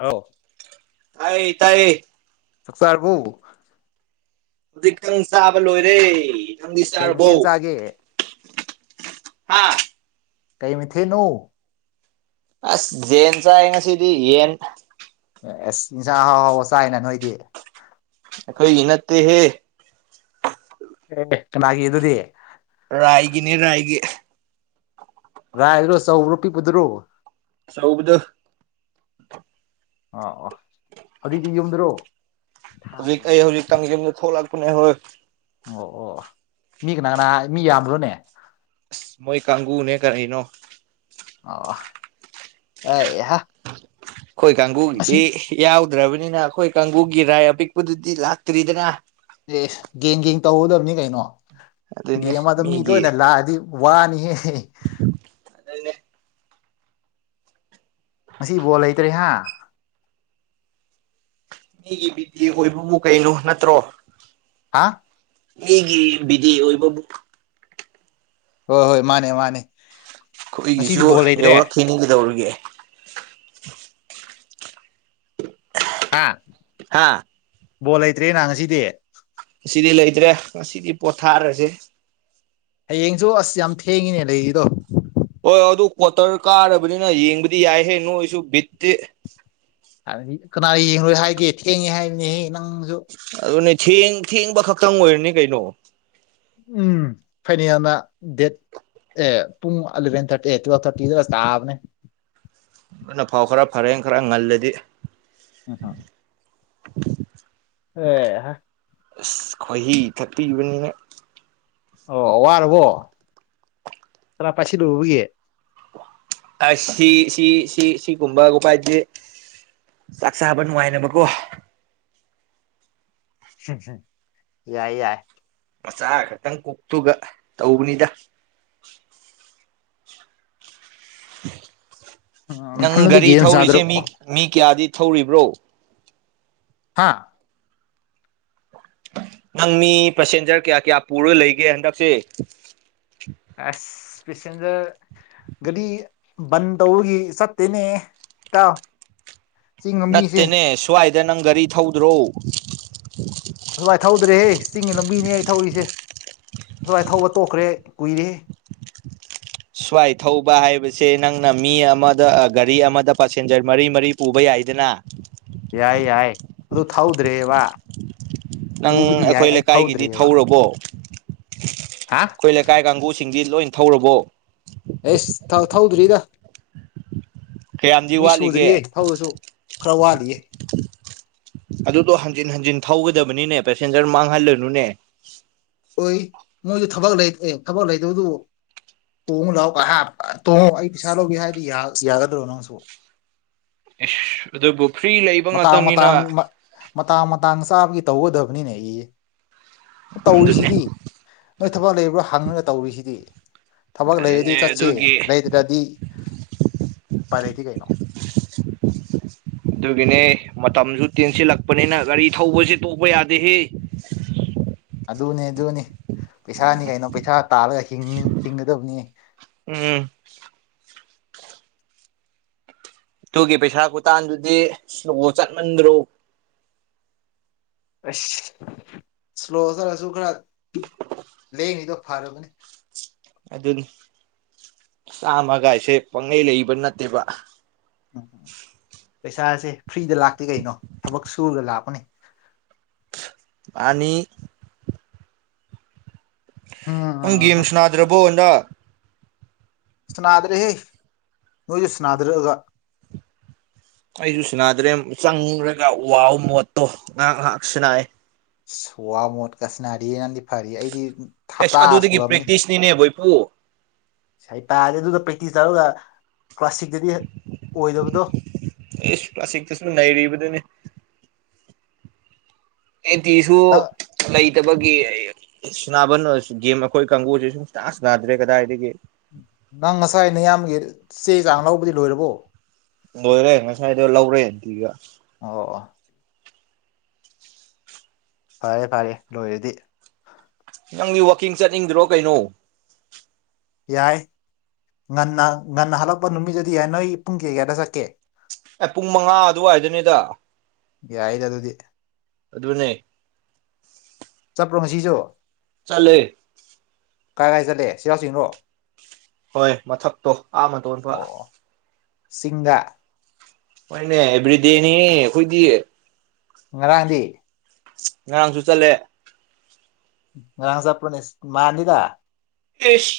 ꯑꯥꯎ ꯇꯌꯦ ꯇꯥꯏꯌꯦ ꯁꯛꯁꯔꯔꯕꯕꯨ ꯍꯧꯖꯤꯛꯇꯪ ꯆꯥꯕ ꯂꯣꯏꯔꯦ ꯅꯪꯗꯤ ꯀꯩ ꯆꯥꯔꯕꯣ ꯃꯊꯦꯜ ꯆꯥꯒꯦ ꯍꯥꯥ ꯀꯩ ꯃꯤꯊꯤ ꯅꯨ ꯑꯁ ꯖꯟ ꯆ ꯍꯥꯏ ꯉ ꯁꯤꯗꯤ ꯌꯦꯟ ꯑꯦꯁ ꯏꯟꯁꯥꯡ ꯍꯥꯎ ꯍꯥꯎ ꯆꯥꯏꯅ ꯅꯣꯏꯗꯤ ꯑꯩꯈꯣꯏꯒꯤ ꯅꯠꯇꯦꯍꯦ ꯑꯦꯒꯤꯦ ꯏꯗꯨꯗꯤ ꯔꯥꯏꯒꯤꯅꯦ ꯔꯥꯏꯒꯤ ꯔꯥꯏꯔꯣ ꯆꯧ ꯔꯨꯄꯤ ꯄꯨꯗ꯭ꯔꯣ ꯁꯧꯕꯨꯗꯨ ꯑꯥ ꯑ ꯑꯗꯨꯗꯤ ꯌꯨꯝꯗ꯭ꯔꯣ ꯍꯧꯖꯤꯛ ꯑꯩ ꯍꯧꯖꯤꯛ ꯇꯪꯖꯝꯗ ꯊꯣꯛꯂꯛꯄꯅꯦ ꯍꯣꯏ ꯑꯣ ꯑꯣ ꯃꯤ ꯀꯅꯥꯅꯍ ꯃꯤ ꯌꯥꯝꯕ꯭ꯔꯣꯅꯦ ꯑꯁ ꯃꯣꯏ ꯀꯥꯡꯒꯕꯨꯅꯦ ꯀꯔꯤꯅꯣ ꯑ ꯑꯦꯍ ꯑꯩꯈꯣꯏ ꯑꯁꯤ ꯀꯥꯡꯕꯨꯒꯤꯗꯤ ꯌꯥꯎꯗ꯭ꯔꯕꯅꯤꯅ ꯑꯩꯈꯣꯏ ꯀꯥꯡꯕꯨꯒꯤ ꯔꯥꯏ ꯑꯄꯤꯛꯄꯗꯨꯗꯤ ꯂꯥꯛꯇ꯭ꯔꯤꯗꯅ ꯑꯦ ꯒꯦꯡ ꯒꯦꯡ ꯇꯧꯍꯗꯕꯅꯤ ꯀꯩꯅꯣ ꯑꯗꯨꯅꯦ ꯒꯦꯡ ꯑꯃꯗ ꯃꯤ ꯂꯣꯏꯅ ꯂꯥꯛꯑꯗꯤ ꯋꯥꯅꯤ ꯑꯦ ꯉꯁꯤ ꯕꯣꯜ ꯂꯩꯇ꯭ꯔꯦ ꯍꯥ ꯃꯤꯒꯤ ꯕꯤꯇꯤ ꯑꯣꯏꯕꯕꯨ ꯀꯩꯅꯣ ꯅꯠꯇ꯭ꯔꯣ ꯍꯥ ꯍꯒꯤ ꯕꯤꯗꯤ ꯑꯣꯏꯕꯕꯨ ꯍꯣꯏ ꯍꯣꯏ ꯃꯥꯅꯦ ꯃꯥꯅꯦ ꯉꯁꯤꯗꯤ ꯑꯩꯈꯏꯒꯤꯁꯨ ꯕꯣꯜ ꯂꯩꯇ꯭ꯔꯦ ꯌꯧꯔꯛꯈꯤꯅꯤ ꯀꯩꯗꯧꯔꯒꯦ ꯍꯥ ꯍꯥꯥ ꯕꯣꯜ ꯂꯩꯇ꯭ꯔꯦ ꯅ ꯉꯁꯤꯗꯤ ꯑꯁꯤꯗꯤ ꯂꯩꯇ꯭ꯔꯦ ꯉꯁꯤꯗꯤ ꯄꯣꯊꯥꯔꯁꯦ ꯍꯌꯦꯡꯁꯨ ꯑꯁ ꯌꯥꯝ ꯊꯦꯡꯉꯤꯅꯦ ꯂꯩꯔꯤꯗꯣ ꯍꯣꯏ ꯑꯗꯨ ꯀ꯭ꯋꯥꯇꯔ ꯀꯥꯔꯕꯅꯤꯅ ꯌꯦꯡꯕꯗꯤ ꯌꯥꯏꯍꯦ ꯅꯣꯏꯁꯨ ꯕꯤꯠꯇꯤ ꯗꯤ ꯀꯅꯥ ꯌꯦꯡꯂꯡꯉꯣꯏ ꯍꯥꯏꯒꯦ ꯊꯦꯡꯉꯦ ꯍꯥꯏꯕꯅꯦꯍꯦ ꯅꯪꯁꯨ ꯑꯗꯨꯅꯦ ꯊꯦꯡ ꯊꯦꯡꯕ ꯈꯛꯇꯪ ꯑꯣꯏꯔꯅꯤ ꯀꯩꯅꯣ ꯎꯝ ꯐꯩꯅꯦꯅ ꯗꯦꯠ ꯑꯦ ꯄꯨꯡ ꯑꯦꯂꯚꯦꯟ ꯊꯥꯔꯇꯤ ꯑꯦ ꯇꯨꯋꯦꯜ ꯊꯥꯔꯇꯤꯗ ꯇꯥꯕꯅꯦ ꯑꯗꯨꯣꯏꯅ ꯐꯥꯎ ꯈꯔ ꯐꯔꯦ ꯈꯔ ꯉꯜꯂꯗꯤ ꯑꯥ ꯑꯣ ꯑꯁ ꯈ꯭ꯣꯏꯍꯤ ꯀꯠꯄꯤꯕꯅꯤꯅ ꯑꯣ ꯋꯥꯔꯕꯣ ꯀꯅꯥ ꯄꯥꯏꯁꯤꯂꯨꯕꯕꯒꯤ ꯑ ꯁꯤ ꯁꯤ ꯁꯤ ꯁꯤꯒꯨꯝꯕ ꯎꯄꯥꯏꯁꯦ ꯆꯥꯛ ꯆꯥꯕ ꯅꯨꯡꯉꯥꯏꯅꯕꯀꯣ ꯌꯥꯏ ꯌꯥꯏ ꯃꯆꯥ ꯈꯛꯇꯪ ꯀꯣꯛꯇꯨꯒ ꯇꯧꯕꯅꯤꯗ ꯎꯝ ꯅꯪ ꯅꯊꯟꯗꯗꯤ ꯒꯥꯔꯤ ꯒꯦꯝ ꯁꯥꯟꯅꯗ꯭ꯔꯣ ꯊꯧꯔꯤꯁꯦ ꯃꯤ ꯃꯤ ꯀꯌꯥꯗꯤ ꯊꯧꯔꯤꯕ꯭ꯔꯣ ꯍꯥꯥ ꯅꯪ ꯃꯤ ꯄꯦꯁꯦꯟꯖꯔ ꯀꯌꯥ ꯀꯌꯥ ꯄꯨꯔꯒ ꯂꯩꯒꯦ ꯍꯟꯗꯛꯁꯦ ꯑꯁ ꯄꯁꯤꯦꯟꯖꯔ ꯒꯥꯗꯤ ꯕꯟ ꯇꯧꯕꯒꯤ ꯆꯠꯇꯦꯅꯦ ꯏꯇꯥꯎ ꯆꯤꯡ ꯂꯝꯕꯤꯁꯦ ꯅꯠꯇꯦꯅꯦ ꯁ꯭ꯋꯥꯏꯗ ꯅꯪ ꯒꯥꯔꯤ ꯊꯧꯗ꯭ꯔꯣ ꯑꯁꯨꯃꯥꯏꯅ ꯊꯧꯗ꯭ꯔꯦꯍꯦ ꯆꯤꯡꯒꯤ ꯂꯝꯕꯤꯅꯦ ꯑꯩ ꯊꯧꯔꯤꯁꯦ ꯑꯁꯨꯃꯥꯏ ꯊꯧꯕ ꯇꯣꯛꯈ꯭ꯔꯦ ꯀꯨꯏꯔꯦꯦ ꯁ꯭ꯋꯥꯏ ꯊꯧꯕ ꯍꯥꯏꯕꯁꯦ ꯅꯪꯅ ꯃꯤ ꯑꯃꯗ ꯒꯥꯔꯤ ꯑꯃꯗ ꯄꯁꯦꯟꯖꯔ ꯃꯔꯤ ꯃꯔꯤ ꯎꯕ ꯌꯥꯏꯗꯅ ꯌꯥꯏ ꯌꯥꯏ ꯑꯗꯨ ꯊꯧꯗ꯭ꯔꯦꯕ ꯅꯪ ꯄꯨꯕꯗꯤ ꯌꯥꯏ ꯑꯩꯈꯣꯏ ꯑꯩ ꯂꯩꯀꯥꯏꯒꯤꯗꯤ ꯊꯧꯗ꯭ꯔꯤꯑꯕ ꯊꯧꯔꯕꯣ ꯍꯥ ꯑꯩꯈꯣꯏ ꯂꯩꯀꯥꯏ ꯀꯥꯡꯕꯨꯁꯤꯡꯗꯤ ꯂꯣꯏ ꯊꯧꯔꯕꯣ ꯑꯦꯁ ꯊꯧꯗ꯭ꯔꯤꯗ ꯀꯌꯥꯝꯗꯤ ꯃꯤ ꯁꯨꯗ꯭ꯔꯤꯌꯦ ꯋꯥꯠꯂꯤꯒꯦ ꯐꯧꯗꯁꯨ ꯈꯔ ꯋꯥꯠꯂꯤꯌꯦ ꯑꯗꯨꯗꯣ ꯍꯟꯖꯤꯟ ꯍꯟꯖꯤꯟ ꯊꯧꯒꯗꯕꯅꯤꯅꯦ ꯄꯦꯁꯦꯟꯖꯔ ꯃꯥꯡꯍꯜꯂꯅꯨꯅꯦ ꯑꯣꯏ ꯃꯣꯏꯁꯨ ꯊꯕꯛ ꯑꯦ ꯊꯕꯛ ꯂꯩꯗꯕꯗꯨꯕꯨ ꯇꯣꯡꯨꯛ ꯂꯥꯛꯑꯣ ꯇꯣꯡꯉꯣ ꯑꯩ ꯄꯩꯁꯥ ꯂꯧꯧꯕꯒꯦ ꯍꯥꯏꯔꯗꯤ ꯌꯥꯒꯗ꯭ꯔꯣ ꯅꯪꯁꯨ ꯏꯁ ꯑꯗꯨꯕꯨ ꯐ꯭ꯔꯤ ꯂꯩꯕ ꯃꯇꯥꯡ ꯉꯥꯛꯇꯅꯤꯅ ꯃꯇꯥꯡ ꯃꯇꯥꯡ ꯃꯇꯥꯡ ꯆꯥꯕꯒꯤ ꯇꯧꯒꯗꯕꯅꯤꯅꯦ ꯑꯩ ꯑꯗꯨꯅꯦ ꯇꯧꯔꯤꯁꯤꯗꯤ ꯅꯣꯏ ꯊꯕꯛ ꯂꯩꯕ꯭ꯔꯥ ꯍꯪꯉꯒ ꯇꯧꯔꯤꯁꯤꯗꯤ ꯊꯕꯛ ꯂꯩꯔꯗꯤ ꯑꯗꯨꯅꯦ ꯆꯠꯁꯦ ꯑꯗꯨꯒꯤ ꯂꯩꯗ꯭ꯔꯗꯤ ꯄꯥꯏ ꯂꯩꯗꯤ ꯀꯩꯅꯣ [inaudible] ꯑꯗꯨꯒꯤꯅꯦ ꯃꯇꯝꯁꯨ ꯇꯦꯟꯁꯤꯜꯂꯛꯄꯅꯤꯅ ꯒꯥꯔꯤ ꯊꯧꯕꯁꯤ ꯇꯣꯛꯄ ꯌꯥꯗꯦ ꯍꯦ ꯑꯗꯨꯅꯦ ꯑꯗꯨꯅꯤ ꯄꯩꯁꯥꯅꯤ ꯀꯩꯅꯣ ꯄꯩꯁꯥ ꯇꯥꯔꯒ ꯍꯤꯡꯒꯗꯕꯅꯤ ꯎꯝ ꯇꯨꯒꯤ ꯄꯩꯁꯥ ꯈꯨꯇꯥꯟꯗꯨꯗꯤ ꯆꯠꯃꯟꯗ꯭ꯔꯣ ꯑꯁ ꯁ꯭ꯂꯣ ꯇꯔꯁꯨ ꯈꯔ ꯂꯦꯡꯉꯤꯗꯣ ꯐꯔꯕꯅꯤ ꯑꯗꯨ ꯆꯥꯝꯃꯒꯥꯏꯁꯦ ꯄꯪꯉꯩ ꯂꯩꯕ ꯅꯠꯇꯦꯕ ꯎꯝ ꯄꯩꯁꯥꯁꯦ ꯐ꯭ꯔꯤꯗ ꯂꯥꯛꯇꯦ ꯀꯩꯅꯣ ꯊꯕꯛ ꯁꯨꯔꯒ ꯂꯥꯛꯄꯅꯦ ꯃꯥꯟꯅꯤ ꯅꯪ ꯎꯝ ꯒꯦꯝꯁꯨ ꯅꯥꯗ꯭ꯔꯕꯣꯟꯗ ꯁꯅꯥꯗ꯭ꯔꯦꯍꯦ ꯅꯣꯏꯁꯨ ꯁꯅꯥꯗꯔꯛꯑꯒ ꯑꯩꯁꯨ ꯁꯅꯥꯗ꯭ꯔꯦ ꯆꯪ꯭ꯔꯒ ꯋꯥꯎ ꯃꯣꯠꯇꯣ ꯉꯥꯏꯍ ꯉꯥꯏꯍꯥꯛ ꯁꯅꯥꯑꯦ ꯁꯨꯋꯥ ꯃꯣꯠ ꯀꯁꯅꯥꯔꯤꯅꯗꯤ ꯐꯔꯤ ꯑꯩꯗꯤ ꯍꯞꯇꯥ ꯑꯦꯁ ꯑꯗꯨꯗꯒꯤ ꯁꯨꯔꯕꯅꯤ ꯄ꯭ꯔꯦꯛꯇꯤꯁꯅꯤꯅꯦꯕꯣꯏꯄꯨ ꯉꯥꯏ ꯄꯥꯔꯦ ꯑꯗꯨꯒ ꯄ꯭ꯔꯦꯛꯇꯤꯁ ꯇꯧꯔꯒ ꯀ꯭ꯂꯥꯁꯁꯤꯛꯇꯗꯤ ꯑꯣꯏꯗꯕꯗꯣ ꯑꯦ ꯄ꯭ꯂꯥꯁꯤꯛꯇꯁꯨ ꯅꯩꯔꯤꯕꯗꯨꯅꯦ ꯑꯦ ꯇꯤꯁꯨ ꯅꯪ ꯂꯩ ꯂꯩꯇꯕꯒꯤ ꯁꯕ ꯒꯦꯝ ꯑꯩꯈꯣꯏ ꯀꯥꯡꯒꯁꯦ ꯁꯨꯡꯇꯥ ꯁꯅꯥꯗ꯭ꯔꯦ ꯀꯗꯥꯏꯗꯒꯤ ꯅꯪ ꯉꯁꯥꯏ ꯅꯌꯥꯝꯒꯤ ꯆꯦ ꯆꯥꯡ ꯂꯧꯕꯗꯤ ꯂꯣꯏꯔꯕꯣ ꯂꯣꯏꯔꯦ ꯉꯁꯥꯏꯗꯣ ꯂꯧꯔꯦꯗꯤꯒ ꯑꯣ ꯐꯔꯦ ꯐꯔꯦ ꯂꯣꯏꯔꯗꯤ ꯅꯪꯗꯤ ꯋꯥꯀꯤꯡ ꯆꯠꯅꯤꯡꯗ꯭ꯔꯣ ꯀꯩꯅꯣ ꯌꯥꯏ ꯉꯟꯅ ꯉꯟꯅ ꯍꯜꯂꯛꯄ ꯅꯨꯃꯤꯠꯗꯗꯤ ꯌꯥꯏ ꯅꯣꯏ ꯄꯨꯡ ꯀꯌꯥ ꯀꯌꯥꯗ ꯆꯠꯀꯦ ꯑꯦ ꯄꯨꯡ ꯃꯉꯥ ꯑꯗꯨꯋꯥꯏꯗꯨꯅꯦꯗ ꯌꯥꯏꯗ ꯑꯗꯨꯗꯤ ꯑꯗꯨꯅꯦ ꯆꯠꯄ꯭ꯔꯣ ꯉꯁꯤꯁꯨ ꯆꯠꯂꯦ ꯀꯥꯏ ꯀꯥꯏ ꯆꯠꯂꯦ ꯁꯤꯔꯥꯎ ꯆꯤꯡꯔꯣ ꯍꯣꯏ ꯃꯊꯛꯇꯣ ꯑꯥ ꯃꯇꯣꯟꯗꯣ ꯁꯤꯡꯗ ꯍꯣꯏꯅꯦ ꯑꯦꯕ꯭ꯔꯤꯗꯦꯅꯤ ꯑꯩꯈꯣꯏꯗꯤ ꯉꯔꯥꯡꯗꯤ ꯉꯔꯥꯡꯁꯨ ꯆꯠꯂꯦ ꯉꯥꯡ ꯆꯄꯅꯦꯁ ꯃꯥꯅꯤꯗꯥ ꯑꯦꯁ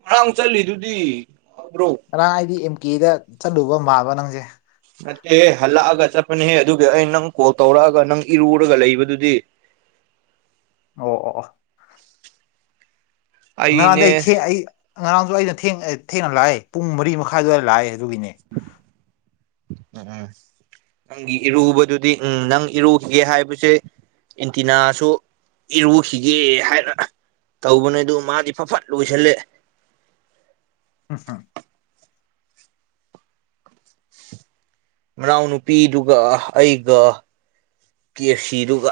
ꯉꯔꯥꯡ ꯆꯠꯂꯤꯗꯨꯗꯤ ꯉꯕ꯭ꯔꯣ ꯉꯔꯥꯡ ꯑꯩꯗꯤ ꯑꯦꯝ ꯀꯦꯗ ꯆꯠꯂꯨꯕ ꯃꯥꯕ ꯅꯪꯁꯦ ꯅꯠꯇꯦꯍꯦ ꯍꯜꯂꯛꯑꯒ ꯆꯠꯄꯅꯦꯍꯦ ꯑꯗꯨ ꯑꯩ ꯅꯪ ꯀꯣꯜ ꯇꯧꯔꯛꯑꯒ ꯅꯪ ꯏꯔꯨꯔꯒ ꯂꯩꯕꯗꯨꯗꯤ ꯑꯣ ꯑꯣ ꯑꯣ ꯉꯔꯥꯡꯗ ꯑꯩꯅꯦ ꯑꯩ ꯊꯦꯡ ꯑꯩ ꯉꯔꯥꯡꯁꯨ ꯑꯩꯅ ꯊꯦꯡꯅ ꯂꯥꯛꯑꯦ ꯄꯨꯡ ꯃꯔꯤ ꯃꯈꯥꯏ ꯑꯗꯋꯥꯏ ꯂꯥꯛꯑꯦ ꯑꯗꯨꯒꯤꯅꯦ [unintelligible] ꯅꯪꯒꯤ ꯏꯔꯨꯕꯗꯨꯗꯤ ꯎꯝ ꯅꯪ ꯏꯔꯨꯈꯤꯒꯦ ꯍꯥꯏꯕꯁꯦ ꯑꯦꯟꯇꯤꯅꯥꯁꯨ ꯏꯔꯨꯈꯤꯒꯦ ꯍꯥꯏꯔ ꯇꯧꯕꯅꯦ ꯑꯗꯨ ꯃꯥꯗꯤ ꯐ ꯐꯠ ꯂꯣꯏꯁꯜꯂꯦ ꯎꯝ ꯍꯝ ꯃꯅꯥꯎꯅꯨꯄꯤꯗꯨꯒ ꯑꯩꯒ ꯀꯦ ꯁꯤꯗꯨꯒ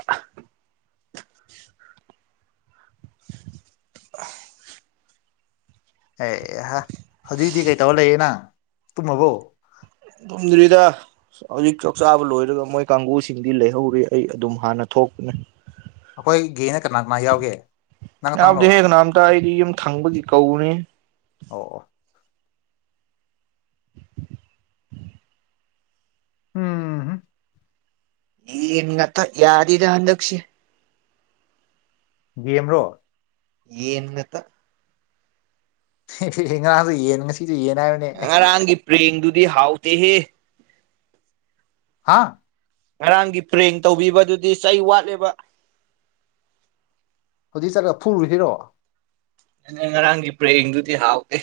[unintelligible] ꯑꯦ ꯑꯦꯍ ꯍꯧꯖꯤꯛꯗꯤ ꯀꯩꯇꯧꯔ ꯂꯩꯌꯦ ꯅꯪ ꯇꯨꯝꯃꯕꯣ ꯗꯨꯝꯗ꯭ꯔꯤꯗ ꯍꯧꯖꯤꯛ ꯆꯥꯛ ꯆꯥꯕ ꯂꯣꯏꯔꯒ ꯃꯣꯏ ꯀꯥꯡꯒꯕꯨꯁꯤꯡꯗꯤ ꯂꯩꯍꯧꯔꯤ ꯑꯩ ꯑꯗꯨꯝ ꯍꯥꯟꯅ ꯊꯣꯛꯄꯅꯦ ꯑꯩꯈꯣꯏꯒꯤꯒꯦꯅ ꯀꯅꯥ ꯀꯅꯥ ꯌꯥꯎꯒꯦ ꯅꯪ ꯈꯇꯪꯔꯣ ꯌꯥꯕꯗꯤ ꯍꯦꯒꯅ ꯑꯝꯇ ꯑꯩꯗꯤ ꯌꯨꯝ ꯊꯪꯕꯗꯤ ꯀꯧꯅꯤ ꯑꯣ ꯑꯣ ꯎꯝ ꯌꯦꯅꯤꯡ ꯉꯠꯇ ꯌꯥꯗꯗ ꯍꯟꯗꯁꯤ ꯕꯤꯑꯦꯝ ꯔꯣ ꯌꯦꯟꯠꯇ ꯉꯔꯥꯡꯁꯨ ꯌꯦꯟ ꯉꯁꯤꯁꯨ ꯌꯦꯟ ꯍꯥꯏꯕ ꯉꯔꯥꯡꯒꯤ ꯄ꯭ꯔꯦꯡꯗꯨꯗꯤ ꯍꯥꯎꯇꯦꯍꯦ ꯍꯥꯥ ꯉꯔꯥꯡꯒꯤ ꯐ꯭ꯔꯦꯡ ꯇꯧꯕꯤꯕꯗꯨꯗꯤ ꯆꯩ ꯋꯥꯠꯂꯦꯕ ꯍꯧꯖꯤꯛ ꯆꯠꯂꯒ ꯐꯨꯔꯨꯖꯤꫪꯣ ꯑꯩꯅ ꯉꯔꯥꯡꯒꯤ ꯄꯔꯦꯡꯗꯨꯗꯤ ꯍꯥꯎꯇꯦ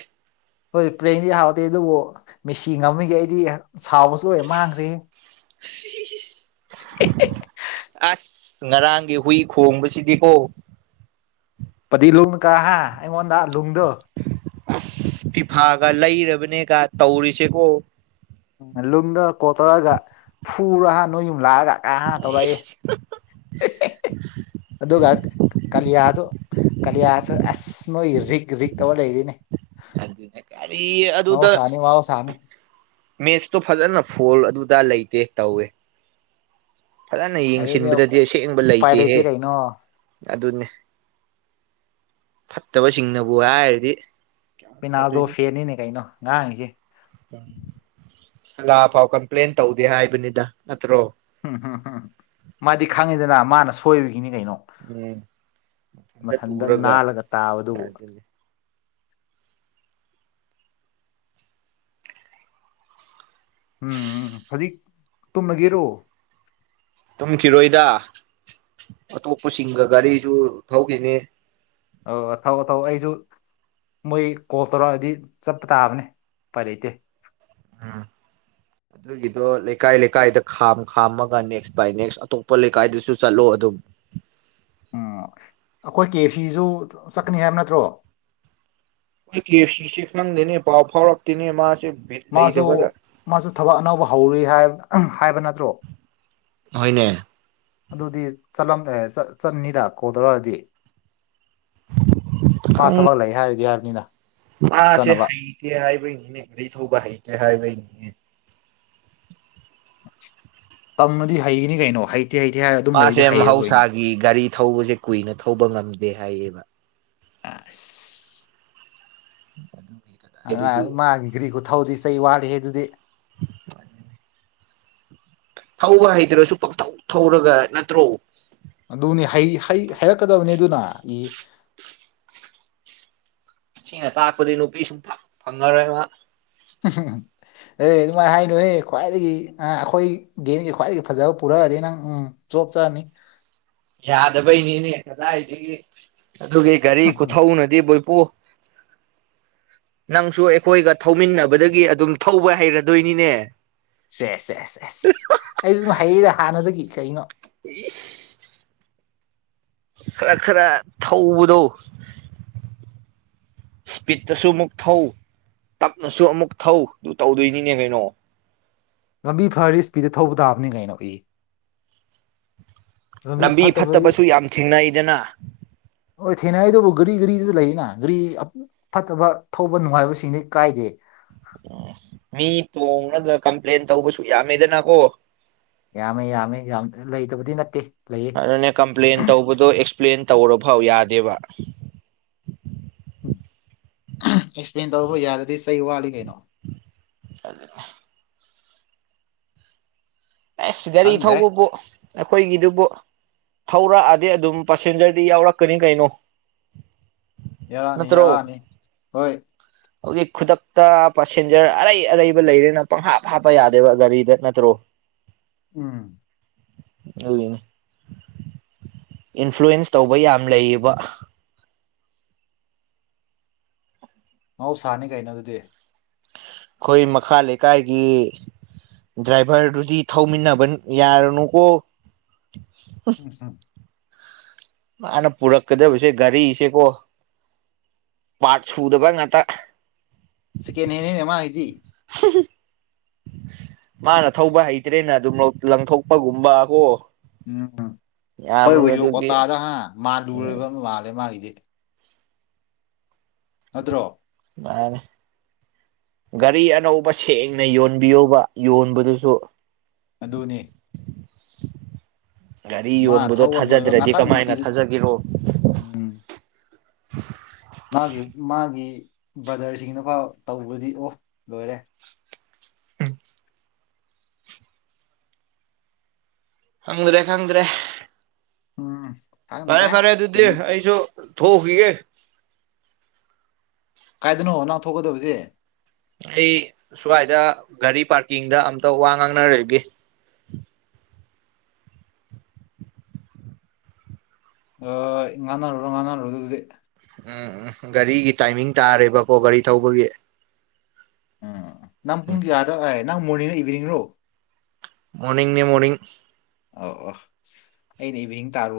ꯍꯣꯏ ꯄ꯭ꯂꯦꯟꯗꯤ ꯍꯥꯎꯗꯦ ꯑꯗꯨꯕꯨ ꯃꯦꯁꯤ ꯉꯝꯃꯤꯒꯩ ꯑꯩꯗꯤ ꯁꯥꯎꯕꯁꯨ ꯂꯣꯏ ꯃꯥꯡꯈ꯭ꯔꯦꯍꯦ [unintelligible] ꯑꯁ ꯉꯔꯥꯡꯒꯤ ꯍꯨꯏ ꯈꯣꯡꯕꯁꯤꯗꯤꯀꯣ ꯄꯗꯤ ꯂꯨꯡ ꯀ ꯍꯥꯏ ꯑꯩꯉꯣꯟꯗ ꯂꯨꯡꯗꯣ ꯑꯁ ꯇꯤꯐꯥꯒ ꯂꯩꯔꯕꯅꯦꯒ ꯇꯧꯔꯤꯁꯦꯀꯣ ꯎ ꯂꯨꯝꯗꯔ ꯀꯣꯜ ꯇꯧꯔꯒ ꯐꯨꯔꯣ ꯍꯥ ꯅꯣꯏ ꯌꯨꯝ ꯂꯥꯛꯑꯒ ꯀꯥ ꯍꯥ ꯇꯧꯔꯛꯑꯦ [unintelligible] ꯑꯗꯨꯒ ꯀꯂꯤꯌꯥꯗ ꯀꯂꯤꯌꯥꯁ ꯑꯦꯁ ꯅꯣ ꯔꯤꯛ ꯔꯤꯛ ꯇꯧ ꯂꯩꯔꯤꯅꯦ ꯑꯗꯨꯗ ꯋꯥꯣ ꯁꯃꯨ ꯃꯦꯠꯁꯇꯣ ꯐꯖꯅ ꯐꯣꯜ ꯑꯗꯨꯗꯥ ꯂꯩꯇꯦ ꯇꯧꯋꯦ ꯐꯖꯅ ꯑꯗꯨꯗꯤ ꯌꯦꯡꯁꯤꯟꯕꯗꯗꯤ ꯑꯁꯦꯡꯕ ꯎꯄꯥꯏ ꯂꯩꯇꯦꯍꯦ ꯂꯩꯇꯦ ꯀꯩꯅꯣ ꯑꯗꯨꯅꯦ ꯐꯠꯇꯕꯁꯤꯡꯅꯕꯨ ꯍꯥꯏꯔꯗꯤ ꯄꯦꯅꯥꯗꯣ ꯐꯦꯅꯤꯅꯦ ꯀꯩꯅꯣ ꯉꯔꯥꯡꯁꯦ ꯎꯝ ꯁꯒꯥ ꯐꯥꯎ ꯀꯝꯄ꯭ꯂꯦꯟ ꯇꯧꯗꯦ ꯍꯥꯏꯕꯅꯤꯗ ꯅꯠꯇ꯭ꯔꯣ ꯎꯝ ꯎꯝ ꯎꯝ ꯃꯥꯗꯤ ꯈꯪꯉꯤꯗꯅ ꯃꯥꯅ ꯁꯣꯏꯕꯒꯤꯅꯤ ꯀꯩꯅꯣ ꯎꯝ ꯏꯊꯟꯇ ꯃꯊꯟꯇ ꯇꯨꯔꯒ ꯅꯥꯜꯂꯒ ꯇꯥꯕꯗꯨꯕꯨ ꯑꯗꯨꯅꯤ ꯎꯝ ꯎꯝ ꯐꯗꯤ ꯇꯨꯝꯃꯒꯦꯔꯣ ꯇꯨꯝꯈꯤꯔꯣꯏꯗ ꯑꯇꯣꯞꯄꯁꯤꯡꯒ ꯒꯥꯔꯤꯁꯨ ꯊꯧꯈꯤꯅꯤ ꯑ ꯊꯧ ꯊꯧ ꯑꯩꯁꯨ ꯃꯣꯏ ꯀꯣꯜ ꯇꯧꯔꯛꯑꯗꯤ ꯆꯠꯄ ꯇꯥꯕꯅꯦ ꯎꯄꯥꯏ ꯂꯩꯇꯦ ꯎꯝ [inaudible] ꯑꯗꯨꯒꯤꯗꯣ ꯂꯩꯀꯥꯏ ꯂꯩꯀꯥꯏꯗ ꯈꯥꯝ ꯈꯥꯝꯃꯒ ꯅꯦꯛꯁ ꯕꯥꯏ ꯅꯦꯛꯁ ꯑꯇꯣꯞꯄ ꯂꯩꯀꯥꯏꯗꯁꯨ ꯆꯠꯂꯣ ꯑꯗꯨꯝ ꯎꯝ ꯑꯩꯈꯣꯏ ꯀꯦ ꯐꯤꯁꯨ ꯆꯠꯀꯅꯤ ꯍꯥꯏꯕ ꯅꯠꯇ꯭ꯔꯣ ꯑꯩꯈꯣꯏ ꯀꯦ ꯁꯤꯁꯦ ꯈꯪꯗꯦꯅꯦ ꯄꯥꯎ ꯐꯥꯎꯔꯛꯇꯦꯅꯦ ꯃꯥꯁꯦ ꯕꯤꯠ ꯂꯩꯇꯕꯗ ꯃꯥꯁꯨ ꯃꯥꯁꯨ ꯊꯕꯛ ꯑꯅꯧꯕ ꯍꯧꯔꯤ ꯍꯥꯏ ꯍꯥꯏꯕ ꯅꯠꯇ꯭ꯔꯣ ꯍꯣꯏꯅꯦ ꯑꯗꯨꯗꯤ ꯆꯠꯂꯝ ꯆꯠꯅꯤꯗ ꯀꯧꯗꯧꯔꯛꯗꯤ ꯃꯥ ꯊꯕꯛ ꯂꯩ ꯍꯥꯏꯔꯤꯗꯤ ꯍꯥꯏꯕꯅꯤꯅ ꯆꯠꯅꯕ ꯦ ꯍꯥꯏꯕꯩꯅꯤꯅꯦ ꯒꯥꯔꯤ ꯊꯧꯕ ꯍꯩꯇꯦ ꯍꯥꯏꯕꯩꯅꯤꯅꯦ [inaudible] ꯇꯝꯃꯗꯤ ꯍꯩꯅꯤ ꯀꯩꯅꯣ ꯍꯩ ꯃꯥꯁꯦ ꯃꯍꯧꯁꯥꯒꯤ ꯒꯥꯔꯤ ꯊꯧꯕꯁꯦ ꯀꯨꯏꯅ ꯊꯧꯕ ꯉꯝꯗꯦ ꯍꯥꯏꯌꯦꯕ ꯑꯥ [unintelligible] ꯑꯗꯨꯗꯤ ꯑ ꯃꯥꯒꯤ ꯒꯥꯔꯤ ꯈꯨꯊꯧꯗꯤ ꯆꯩ ꯋꯥꯠꯂꯤ ꯑꯗꯨꯗꯤ ꯊꯧꯕ ꯍꯩꯗ꯭ꯔꯁꯨ ꯄꯪꯊꯧ ꯊꯧꯔꯒ ꯅꯠꯇ꯭ꯔꯣ ꯑꯗꯨꯅꯤ ꯍꯩ ꯍꯩ ꯍꯩꯔꯛꯀꯗꯕꯅꯤ ꯑꯗꯨꯅ ꯁꯤꯅ ꯇꯥꯛꯄꯗꯤ ꯅꯨꯄꯤ ꯁꯨꯐꯛ ꯐꯪꯉꯔꯣꯏ ꯃꯥ ꯎ [unintelligible] ꯑꯦ ꯑꯗꯨꯃꯥꯏꯅ ꯍꯥꯏꯅꯨꯍꯦ ꯈ꯭ꯋꯥꯏꯗꯒꯤ ꯑ ꯑꯩꯈꯣꯏ ꯗꯒꯤ ꯈ꯭ꯋꯥꯏꯗꯒꯤ ꯐꯖꯕ ꯄꯨꯔꯛꯑꯗꯤ ꯅꯪ ꯎꯝ ꯆꯣꯞꯆꯅꯤ ꯌꯥꯗꯕꯩꯅꯤꯅꯦ ꯀꯗꯥꯏꯗꯒꯤ ꯑꯗꯨꯒꯤ ꯒꯥꯔꯤ ꯈꯨꯊꯧꯅꯗꯤ ꯕꯣꯏꯄꯨ [inaudible] ꯅꯪꯁꯨ ꯑꯩꯈꯣꯏꯒ ꯊꯧꯃꯤꯟꯅꯕꯗꯒꯤ ꯑꯗꯨꯝ ꯊꯧꯕ ꯍꯩꯔꯗꯣꯏꯅꯤꯅꯦ ꯁꯦ ꯁꯦ ꯑꯦꯁ ꯑꯦꯁ ꯑꯩ ꯑꯗꯨꯝ ꯍꯩꯗ ꯍꯥꯟꯅꯗꯒꯤ ꯀꯩꯅꯣ ꯏꯁ ꯈꯔ ꯈꯔ ꯊꯧꯕꯗꯣ ꯏꯁꯄꯤꯠꯇꯁꯨ ꯑꯃꯨꯛ ꯊꯧ ꯇꯞꯅꯁꯨ ꯑꯃꯨꯛ ꯊꯧꯗꯨ ꯇꯧꯗꯣꯏꯅꯤꯅꯦ ꯀꯩꯅꯣ ꯂꯝꯕꯤ ꯐꯔꯗꯤ ꯏꯁꯄꯤꯗꯇ ꯊꯧꯕ ꯇꯥꯕꯅꯤ ꯀꯩꯅꯣ ꯏ ꯂꯝꯕꯤ ꯐꯠꯇꯕꯁꯨ ꯌꯥꯝ ꯊꯦꯡꯅꯩꯗꯅ ꯍꯣꯏ ꯊꯦꯡꯅꯏꯗꯕꯨ ꯒꯥꯔꯤ ꯒꯥꯔꯤꯗ ꯂꯩꯅ ꯒꯥꯔꯤ ꯐꯠꯇꯕ ꯊꯧꯕ ꯅꯨꯡꯉꯥꯏꯕꯁꯤꯡꯗꯤ ꯀꯥꯏꯗꯦ ꯃꯤ ꯇꯣꯡꯂꯒ ꯀꯝꯄ꯭ꯂꯦꯟ ꯇꯧꯕꯁꯨ ꯌꯥꯝꯃꯦꯗꯅꯀꯣ ꯌꯥꯝꯃꯦ ꯌꯥꯝꯃꯦ ꯌꯥꯝ ꯂꯩꯇꯕꯗꯤ ꯅꯠꯇꯦ ꯂꯩꯌꯦ ꯑꯗꯨꯅꯦ ꯀꯝꯄ꯭ꯂꯦꯟ ꯇꯧꯕꯗꯣ ꯑꯦꯛꯁꯄ꯭ꯂꯦꯟ ꯇꯧꯔ ꯐꯥꯎ ꯌꯥꯗꯦꯕ ꯎꯝ ꯑꯦꯛꯁꯄ꯭ꯂꯦꯟ ꯇꯧꯕ ꯌꯥꯇꯔꯗꯤ ꯆꯩ ꯋꯥꯠꯂꯤ ꯀꯩꯅꯣ ꯑꯗꯨ ꯑꯦꯁ ꯁꯤꯗꯔꯤ ꯈꯪꯗ꯭ꯔꯦ ꯊꯧꯕꯕꯨ ꯑꯩꯈꯣꯏꯒꯤꯗꯨꯕꯨ ꯊꯧꯔꯛꯑꯗꯤ ꯑꯗꯨꯝ ꯄꯦꯁꯦꯟꯖꯔꯗꯤ ꯌꯥꯎꯔꯛꯀꯅꯤ ꯀꯩꯅꯣ ꯌꯥꯔꯥꯅꯤ ꯅꯠꯇ꯭ꯔꯣ ꯌꯥꯔꯥꯅꯤ ꯍꯣꯏ ꯍꯧꯖꯤꯛ ꯈꯨꯗꯛꯇ ꯄꯁꯦꯟꯖꯔ ꯑꯔꯩ ꯑꯔꯩꯕ ꯂꯩꯔꯦꯅ ꯄꯪꯍꯥꯞ ꯍꯥꯞꯄ ꯌꯥꯗꯦꯕ ꯒꯥꯔꯤꯗ ꯅꯠꯇ꯭ꯔꯣ ꯎꯝ ꯑꯗꯨꯅꯦ ꯏꯟꯐ꯭ꯂꯨꯋꯟꯁ ꯇꯧꯕ ꯌꯥꯝ ꯂꯩꯌꯦꯕ ꯃꯍꯧꯁꯥꯅꯤ ꯀꯩꯅꯣ ꯑꯗꯨꯗꯤ ꯈꯣꯏ ꯃꯈꯥ ꯂꯩꯀꯥꯏꯒꯤ ꯗ꯭ꯔꯥꯏꯚꯔꯗꯨꯗꯤ ꯊꯧꯃꯤꯟꯅꯕ ꯌꯥꯔꯅꯨꯀꯣ [inaudible] ꯃꯥꯅ ꯄꯨꯔꯛꯀꯗꯕꯁꯦ ꯒꯥꯔꯤꯁꯦꯀꯣ ꯄꯥꯠ ꯁꯨꯗꯕ ꯉꯥꯛꯇ ꯁꯦꯀꯦꯟ ꯍꯦꯟꯅꯤꯅꯦ ꯃꯒꯤꯗꯤ ꯍꯨꯝ ꯍꯝ ꯃꯥꯅ ꯊꯧꯕ ꯍꯩꯇ꯭ꯔꯦꯅ ꯑꯗꯨꯝ ꯂꯧ ꯂꯪꯊꯣꯛꯄꯒꯨꯝꯕ ꯀꯣ ꯎꯝ ꯍꯣꯏꯕꯨ ꯌꯥꯝꯅ ꯌꯨ ꯑꯗꯨꯒꯤ ꯀꯣꯇꯥꯗ ꯍꯥ ꯎꯝ ꯃꯥꯥꯟꯂꯨꯔꯕ ꯃꯥꯜꯂꯦ ꯃꯥꯒꯤꯗꯤ ꯅꯠꯇ꯭ꯔꯣ ꯃꯥꯅꯦ ꯒꯥꯔꯤ ꯑꯅꯧꯕ ꯁꯦꯡꯅ ꯌꯣꯟꯕꯤꯌꯣꯕ ꯌꯣꯟꯕꯗꯨꯁꯨ ꯑꯗꯨꯅꯦ ꯒꯥꯔꯤ ꯃꯥ ꯌꯣꯟꯕꯗꯣ ꯊꯧꯕ ꯂꯣꯏꯕ ꯊꯥꯖꯗ꯭ꯔꯗꯤ ꯉꯥꯛꯇꯪ ꯀꯃꯥꯏꯅ ꯄꯤꯖꯤ ꯊꯥꯖꯒꯤꯔꯣ ꯎꯝ ꯃꯥꯒꯤ ꯃꯥꯒꯤ ꯕ꯭ꯔꯗꯔꯁꯤꯡꯅꯐꯥꯎ ꯇꯧꯕꯗꯤ ꯑꯣ ꯂꯣꯏꯔꯦ ꯈꯪꯗ꯭ꯔꯦ ꯈꯪꯗ꯭ꯔꯦ ꯎꯝ ꯐꯔꯦ ꯈꯪꯗ꯭ꯔꯦ ꯐꯔꯦ ꯑꯗꯨꯗꯤ ꯀꯔꯤ ꯑꯩꯁꯨ ꯊꯣꯛꯎꯈꯤꯒꯦ ꯀꯥꯏꯗꯅꯣ ꯅꯪ ꯊꯣꯛꯀꯗꯕꯁꯤ ꯑꯩ ꯁ꯭ꯋꯥꯏꯗ ꯒꯥꯔꯤ ꯄꯥꯔꯀꯤꯡꯗ ꯑꯝꯇ ꯋꯥ ꯉꯥꯡꯅꯔꯒꯦ ꯍꯣꯢ ꯉꯥꯟꯅꯔꯨꯔꯣ ꯉꯥꯡꯅꯔꯨꯔꯣ ꯑꯗꯨꯗꯤ ꯎꯝ ꯎꯝ ꯒꯥꯔꯤꯒꯤ ꯇꯥꯏꯃꯤꯡ ꯇꯥꯔꯦꯕꯀꯣ ꯒꯥꯔꯤ ꯊꯧꯕꯒꯤ ꯎꯝ ꯅꯪ ꯄꯨꯡ ꯀꯌꯥꯗ ꯉꯥꯏ ꯅꯪ ꯃꯣꯔꯅꯤꯡꯂ ꯏꯚꯤꯅꯤꯡꯔꯣ ꯃꯣꯔꯅꯤꯡ ꯅꯦ ꯃꯣꯔꯅꯤꯡ ꯑꯣ ꯑꯣ ꯑꯩꯅ ꯏꯚꯤꯅꯤꯡ ꯇꯥꯔꯨ